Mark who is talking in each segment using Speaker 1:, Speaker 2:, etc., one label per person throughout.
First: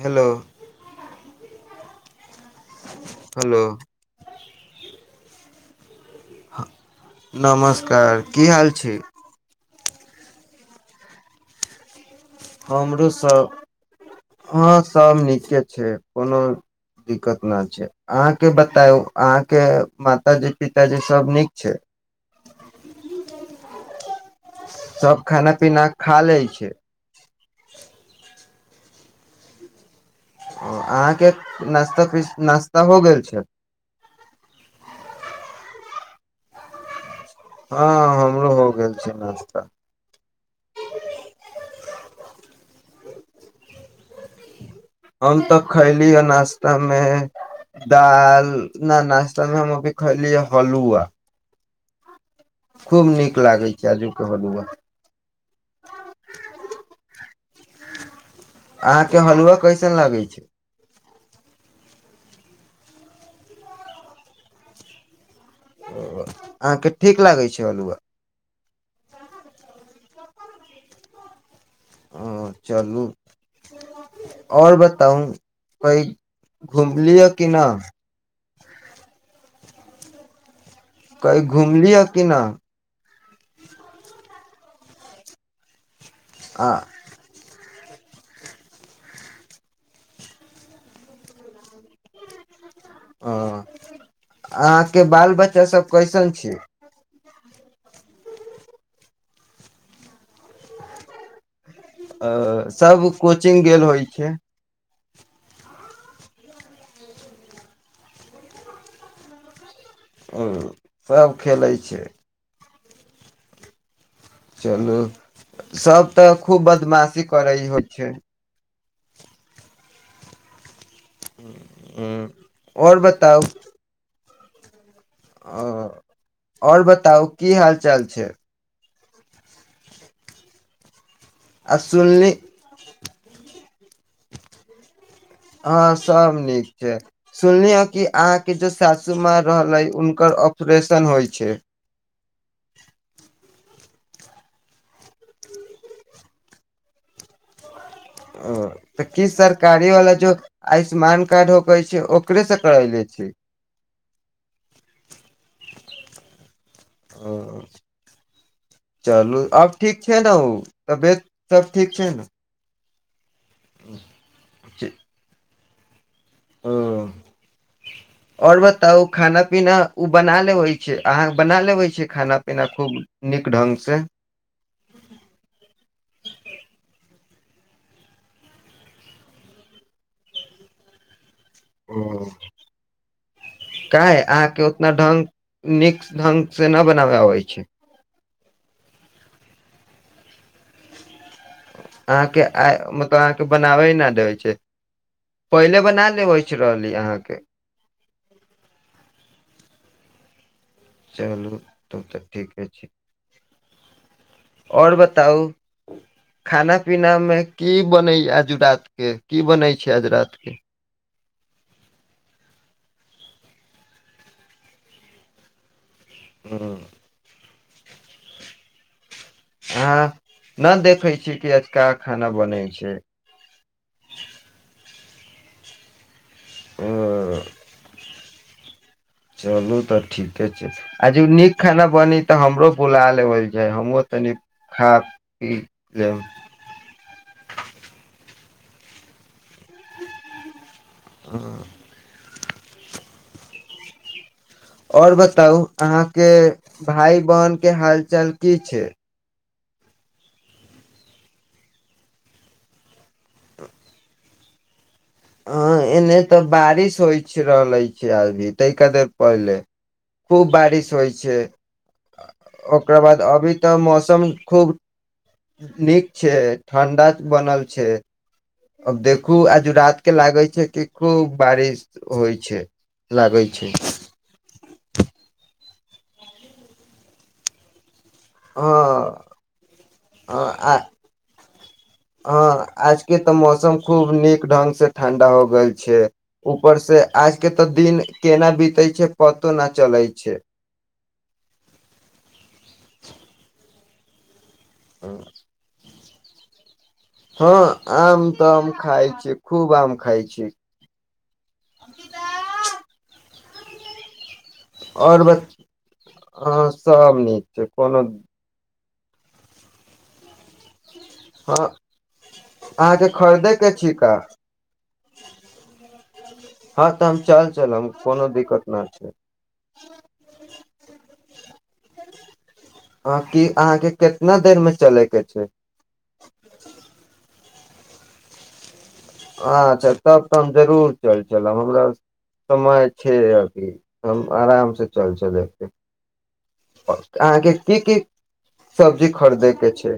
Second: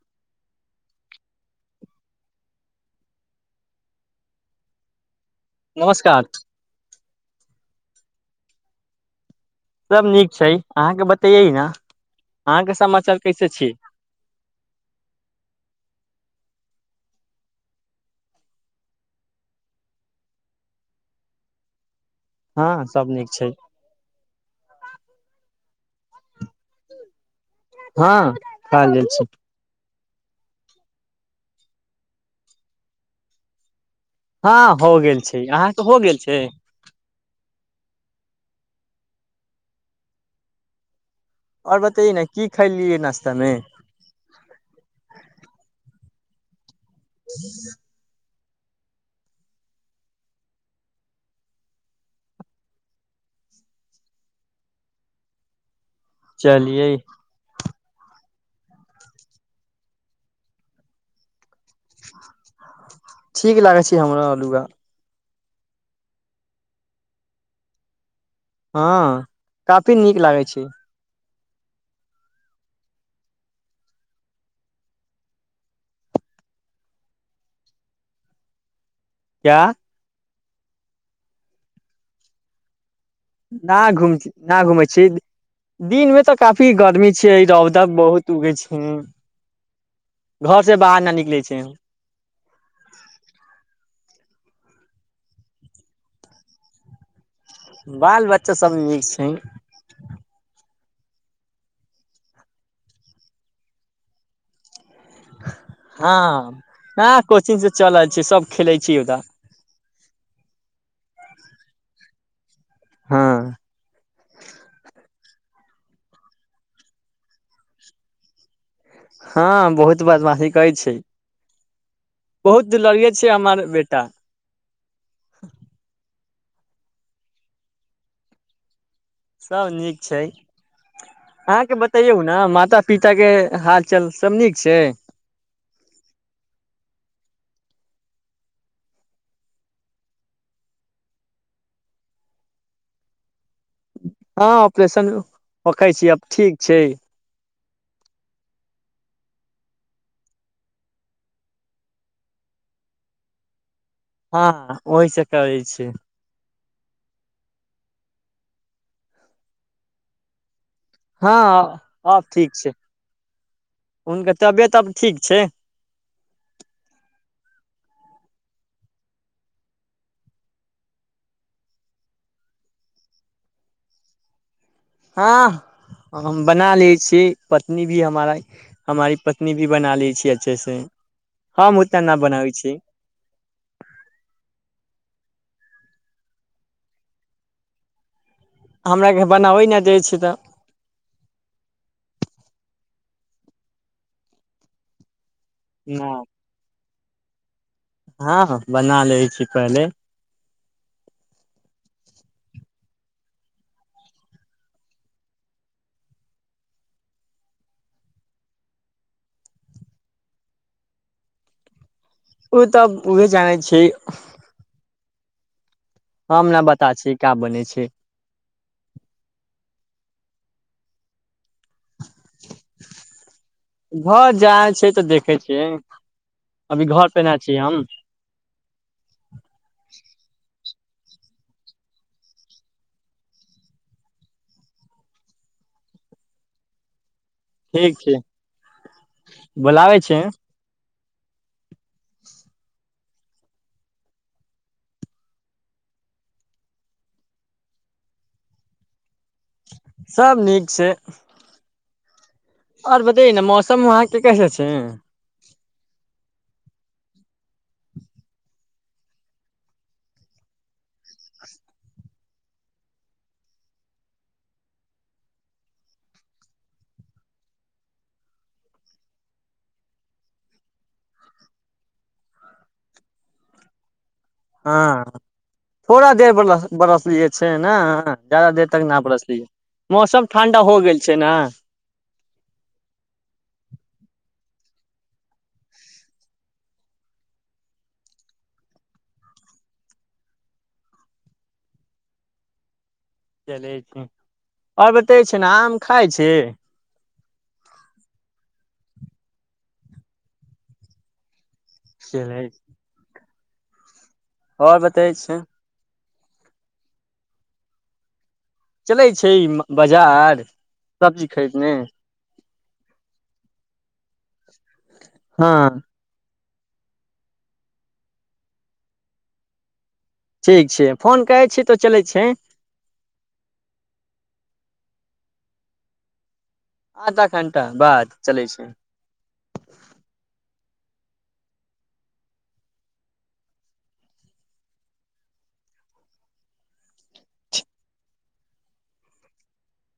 Speaker 1: Hello hello
Speaker 2: नमस्क
Speaker 1: ह नमस का की हाल छी
Speaker 2: सभ नीक छै अहाँके बतैयै ने अहाँके
Speaker 1: हमरो
Speaker 2: समाचार कैसे
Speaker 1: सब
Speaker 2: छी
Speaker 1: हं सब नीके छै कोनो दिक्कत नहि छै अहाँके बतायउ अहाँके माताजी पिताजी सब नीक छै
Speaker 2: हँ सब नीक छै
Speaker 1: सब खाना पीना खा ले छै
Speaker 2: हँ खा लइ छै
Speaker 1: ओ अहाँके नास्ता प नाश्ता हो गेल छै
Speaker 2: हँ हो गेल छै अहाँकेऽ हो गेल छै
Speaker 1: हँ हमरो हो गेल छी नाश्ता
Speaker 2: आओर बताइए न की खाय लियै नाश्तामे
Speaker 1: हम तऽ खैली ह नाश्त तमे दाल न नास्तामे हम अभी खइली हलुआ खूब नीक लागै छै काजू के हलुआ
Speaker 2: चलिये
Speaker 1: अहाँके हलुआ कैइसन लगै छै
Speaker 2: ठीक लागै छै हमरा हलुआ
Speaker 1: ओ अहाँके ठीक लागै छै हलुआ
Speaker 2: हँ काफी नीक लागै छै
Speaker 1: ह चलू आओर बताउ कई घुमलिह कि नहि
Speaker 2: क्या
Speaker 1: कही घुमलिह कि नहि
Speaker 2: न घुम न घुमै छी दिनमे तऽ काफी
Speaker 1: आ
Speaker 2: गर्मी छै रौ त बहुत उगे छै घर से बाहर न निकले छै
Speaker 1: ह अहाँके बाल बच्चा सब कइसन छिय
Speaker 2: बाल बच्चा सब नीक छय
Speaker 1: अ सब कोचिंग गेल होइ छै
Speaker 2: हँ ह कोचिंग से चलल छै सब खेलैय छी ओदा
Speaker 1: हु सभ खेलै छै
Speaker 2: हँ
Speaker 1: चलू सभ तऽ खूब बदमाशी करै होइ छै
Speaker 2: हँ बहुत बदमाशी करैय छय
Speaker 1: [inaudible]
Speaker 2: बहुत
Speaker 1: आओर
Speaker 2: दुलड़िये छय हमर बेटा
Speaker 1: आ आओर बताउ की हाल चाल छय
Speaker 2: सभ नीक छय
Speaker 1: आ
Speaker 2: अहाँके बताइयौ
Speaker 1: सुनली
Speaker 2: ने माता पिता के हालचाल सब नीक छय
Speaker 1: सुनलियैँ कि अहाँके जेो सासू माँ रहलय हुनकर ऑपरेशन होइ छय
Speaker 2: हँ ऑपरेशन रखैय छी आब ठीक छै
Speaker 1: ओ तऽ की सरकारी वाला जो आयुष्मान कार्ड हो करै छै ओकरेसँ करैले छै
Speaker 2: हँ होइ सक करैय छै
Speaker 1: ओ चलू आब ठीक छैय ने ओ तबियत
Speaker 2: हँ
Speaker 1: सब ठीक छै
Speaker 2: आ
Speaker 1: ने
Speaker 2: ठीक छै हुनके तबियत आब ठीक छै
Speaker 1: ह आओर बताउ खाना पीना ओ बना लेबै छै अहाँ बना लेबै छी खाना पीना खूब नीक ढंगसे
Speaker 2: हँ हम बना लै छियै पत्नी भी हमार हमारी पत्नी भी बना लै छिय अच्छे से हम उतना न बनाबै छी
Speaker 1: क ह आहके उतना ढ्ंग नीक ढंग से नहि बनाबय अबै छै
Speaker 2: हमरााकेँ बनाबै नहि दै छै तऽ
Speaker 1: अहाँके आइ मतलब अहाँके बनाबै ह नहि देबै छै पहिले बना
Speaker 2: न।
Speaker 1: लेबइ रहलीै अछि अहाँ [inaudible]
Speaker 2: हँ हॅं बना लै छी पहिले
Speaker 1: चलू तब तऽ ठीके छै आओर बताउ खाना पीना मे की बनै आज रात के की बनै छै आज रात के
Speaker 2: ओ तऽ उह जानै छी हम ने
Speaker 1: हूं,
Speaker 2: बता छियै का बने छै ठीक
Speaker 1: अह न देखे छी की आजुका
Speaker 2: घर जा छै तऽ देख देखै छियै अभी घर पे ना
Speaker 1: ओ
Speaker 2: छी हम
Speaker 1: आ जे नीक खाना बनी तऽ हमरो बुला लेबल छै हमहूँ तनी खा पी लेब
Speaker 2: ठीक छै बोलाबै छै
Speaker 1: हँ आऔर बताउ अहाँके भाय बहिनके हालचाल की छै
Speaker 2: सभ नीक छै आऔर बतइ ने मौसम वहाँके कैसे छै
Speaker 1: हँ एने तऽ बारिश होइ रहलै छै अभी ताहिकेादर पहिले खूब बारिश होइ छै ओकरख बाद अभी तऽ मौसम खूब नीक छै ठण्डा बनल छै अब देखू आज रात के लागै छै कि खूब बारिश होइ छै लागै छै
Speaker 2: हँ थोड़ा देर बलस बरस लियए छै ने
Speaker 1: हँ हँ हँ
Speaker 2: ठण्डा
Speaker 1: आ
Speaker 2: हो गेल छै न
Speaker 1: हाँ आजके तऽ मौसम खूब नीक ढंग से ठण्डा हो गेल छै ऊपर से आज के तऽ दिन केना बीतै छै पतो ना चलै छै
Speaker 2: ठी क और बते छै ने आम खा खाइ छै
Speaker 1: हँ आम तऽ आम खाय छै खूब आम खाय छै
Speaker 2: से है और बतै
Speaker 1: आओर
Speaker 2: छै
Speaker 1: बत हँ सब नीक छै कोनो
Speaker 2: चलै छै ई बाजार सब्जी खरीद
Speaker 1: हँ
Speaker 2: ने
Speaker 1: अहाँके खरीदै के छि काज
Speaker 2: हँ
Speaker 1: हँ तऽ हम चल चलब कोनो दिक्कत नहि छै
Speaker 2: ठीक छै फोन कहै छियै तो चलै छियै
Speaker 1: ह कि अहाँके कितना देरमे चलयके छै
Speaker 2: आधा घण्टा बाद चलै छै
Speaker 1: अच्छा तब तऽ हम जरूर चल चलब हमरा समय छै अथी हम आरामसँ चल चलय अहाँके की की सब्जी खरीदैके छै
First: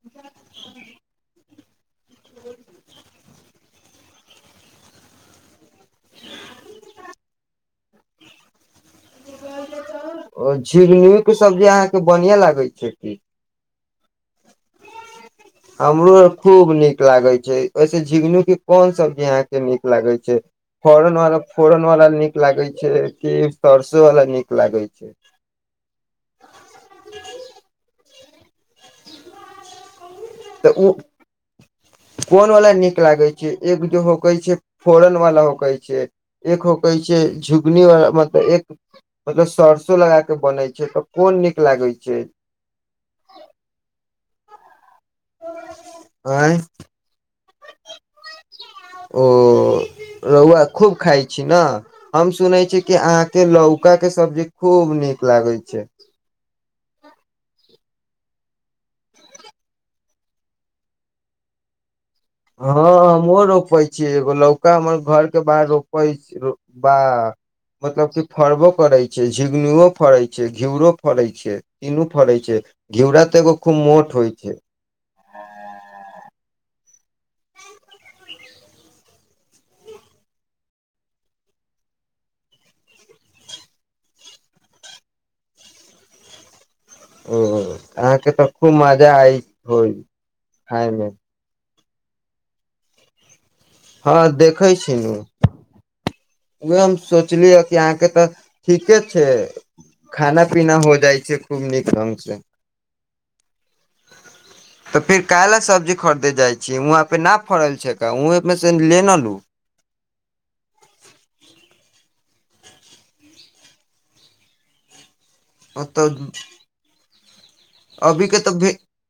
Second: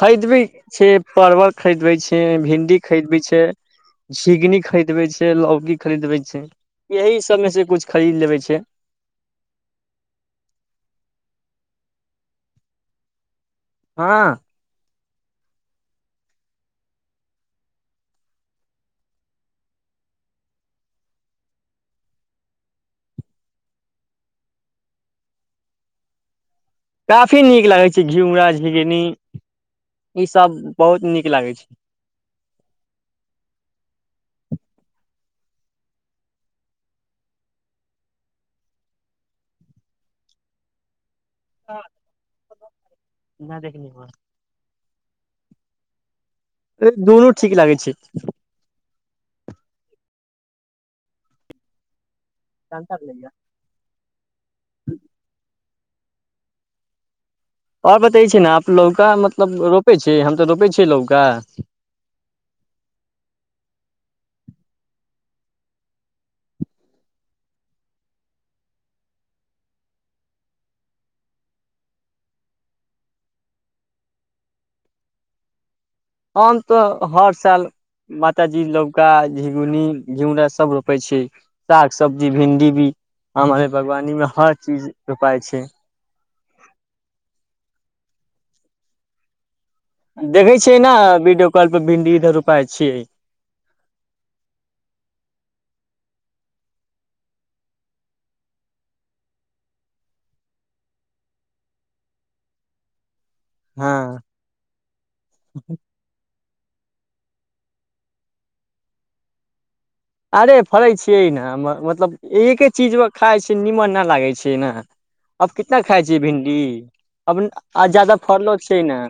Speaker 2: खरीद भी छै परवल खरीदबै छी भिन्डी खरीदबै छै झिंगनी खरीदबै छै लौकी खरीदबै छै यही एहि सबमेसँ कुछ खरीद लेबै छै
Speaker 1: ओ झिंगनके सब्जी अहाँके बढ़िआँ लागै छै की
Speaker 2: हँ
Speaker 1: हमरो आब खूब नीक लागै छै ओहिसँे झिंगनूके कोन सब्जी अहाँके नीक लागै छै फोरनवला फोरनवला नीक लागै छै कि सरसोवला नीक लागै छै
Speaker 2: काफी नीक लागै छै झिमरा
Speaker 1: तऽ ओ
Speaker 2: बहुत नीक लागै छै
Speaker 1: कोन वला नीक लागै छै एक ज हो कह छै फोरन वाला होकै छै एक होकै छै झुगनी व मतलब एक मतलब सरसो लगा के बने छै कोन नीक लागै छै
Speaker 2: नहि देखने प
Speaker 1: ओ
Speaker 2: दुनू ठीक लागै छै
Speaker 1: रऊआ खूब खाइ छी न हम सुनइ छि कि अहां के लौका के सब्जी खूब नीक लागे छै
Speaker 2: ओर बतै छी ने आप लौका मतलब रोपै छियै हम तऽ रोपै छि लौका
Speaker 1: हँ हमहूँ रोपै छियै एगो लौका हमर घरके बाहर रोपइ छी बा मतलब कि फड़बो करै छै झिंगुनुओ फड़ै छै घिउरो फड़ै छै तीनू फड़ैत छै घिउरा तऽ एगो खूब मोट होइ छै
Speaker 2: आम तऽ हर साल मातााजी लौका झिगुनी घिउरा सभ रोपाै छि साग सबजी भिंडी भी हामरे बागवानीमे हर चीज रोपाइ छै
Speaker 1: ओ अहाँके तऽ खूब मजा अइ
Speaker 2: देखै छियै न वीडियो कॉल भिन्डी इधर रोपााय छियै
Speaker 1: हँ देखै छीन उह हम सोचलिय कि अहाँके तऽ ठीके छै खाना पीना हो जाइ छै खूब नीक ढंगग से
Speaker 2: हँ
Speaker 1: त फिर काएला सब्जी खरीदे जाइ छी वहाँंपे न फड़ल छ्क हुए में से लेने लू
Speaker 2: अरे फड़ै छियै ने हम हम मतलब एके चीजव खाइ छिय निमन नहि लागै छै न आप कितना खााय
Speaker 1: तऽ
Speaker 2: छिय भिंडी अब आ जादा
Speaker 1: अभी के
Speaker 2: फड़लो
Speaker 1: त
Speaker 2: छै ने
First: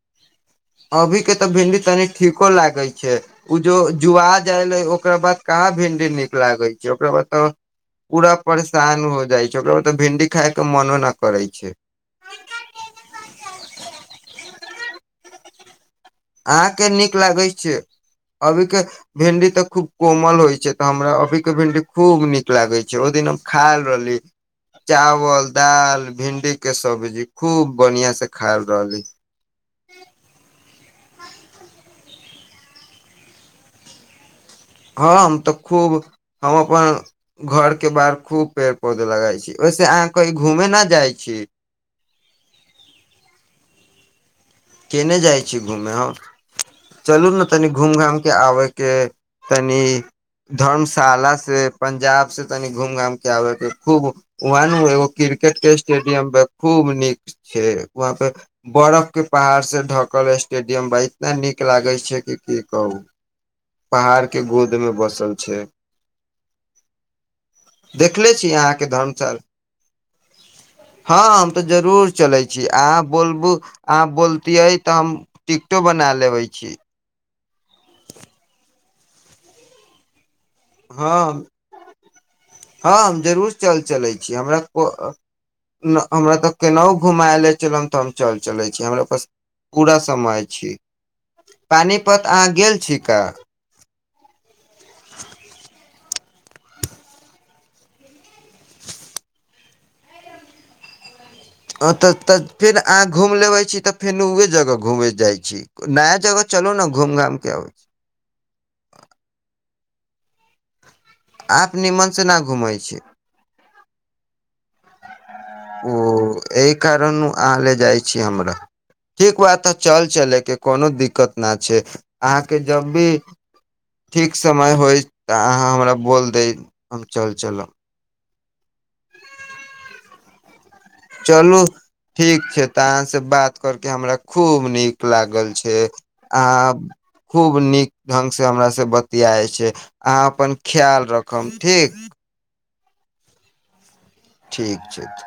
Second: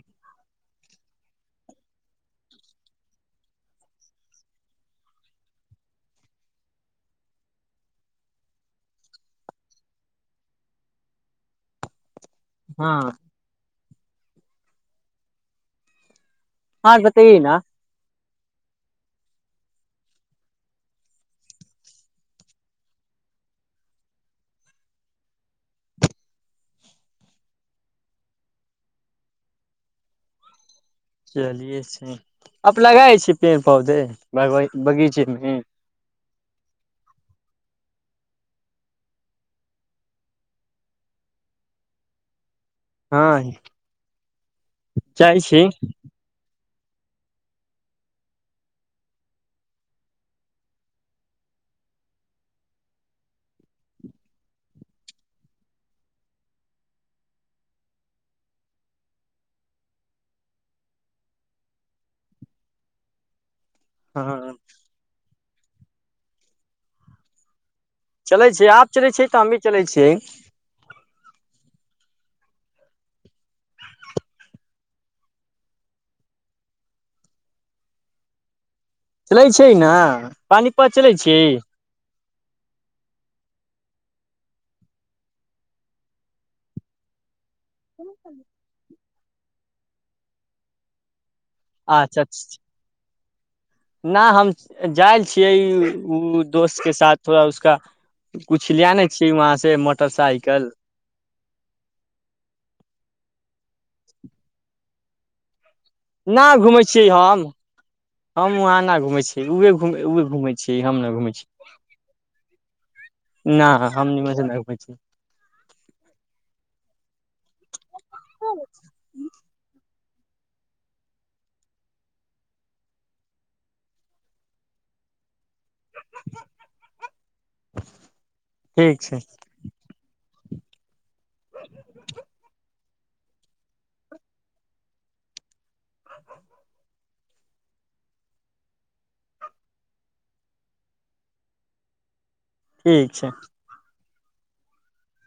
Speaker 1: अभी के त भिडी तनि ठीको लागइ जो जुआ जाइलै ओकरा बाद कहाँ भिंडी नीक लागै छै ओकरा बाद त पूरा परेशान हो जाइ छै ओकरा बाद त भिंडी खायके मनो नहि करै छै
Speaker 2: हँ
Speaker 1: अहाँके
Speaker 2: आर
Speaker 1: नीक
Speaker 2: बतैयै
Speaker 1: लागैइ
Speaker 2: न
Speaker 1: छै अभीके भिंडी तऽ खूब कोमल होइ छै तऽ हमरा अभीके भिंडी त खूब कोमल होइ छक हमरा अभी के भिंडी खुब निक लागै छै ओहि दिन हम खायल रहली चावल दाल भिंडीके सब्जी खूब बढ़िआँसे खायल रहली
Speaker 2: चलिये छै आब लगाए छै पेड़ पौधे
Speaker 1: हँ
Speaker 2: बगीचे
Speaker 1: हम त
Speaker 2: मे
Speaker 1: खूब हम अपन घरके बाहर खूब पेड़ पौधे लगाइ छी ओहिसे अहाँ कही घूमेय न जाइ छी
Speaker 2: हँ
Speaker 1: केने जाइ छी घूमय हम चलू ने तनि घूम घाम के आबे के तनि धर्मशाला से पंजाब से तनि घूम घाम के आबे के खूब वह नु एगो क्रिकेट के स्टेडियम खूब नीक छै वहाँ पे बर्फ के पहाड़ से ढकल स्टेडियम ब इतना नीक लागैत छै कि की कहू पहाड़ के
Speaker 2: हँ
Speaker 1: गोद में बसल छै ह
Speaker 2: चलै छियै आब चलै छियै त ह भी चलै छियै
Speaker 1: त जरूर चलै छी अहाँ बोलबू अहाँ बोलति यइ त हम टिकटो बना लेबै छी
Speaker 2: चलै छै न पानिपत चलै छी
Speaker 1: हँ हँ हम जरूर चल चलै छी हमरा हमरा तऽ केनाहु घुमाएले चलम त हम चल चलै छी हमरा बस पूरा समय छै पानीपत अहाँ गेल छी क
Speaker 2: नह हम जाइ छियै ई उ दोस्त के साथ थोड़ा उसका कुछ ले ने छिय वहाँ से मोटरसाइकल
Speaker 1: आ तऽ तऽ फेर अहाँ घूमि लेबै छी तऽ फेर उह जगह घूमे जाइत छी नया जगह
Speaker 2: न
Speaker 1: चलू
Speaker 2: घूमे
Speaker 1: ने
Speaker 2: छियै
Speaker 1: घूम घाम
Speaker 2: हम
Speaker 1: के आबै छी
Speaker 2: हम वहाँ न घूमे छी उ घुमेै छी
Speaker 1: आप निमन से न घुमय छै
Speaker 2: छियै न हम निमन सँ घुमय
Speaker 1: ओ एहि कारण अहा लजाइ की हमरा ठीक तु चल चले के कोनो दिक्कत न छै अहाँके जब भी ठीक समय होइ तऽ अहाँ हमरा बोल दै हम चल चलब
Speaker 2: ठीक छै
Speaker 1: चलू ठीक छै त अहा से बात कर के हमरा खूब नीक लागल छै से आ खूब नीक ढंगसँ हमरा से बतियाइ छै अहाँ अपन ख्याल रखब ठीक
Speaker 2: ठीक छै
Speaker 1: ठीक छै तऽ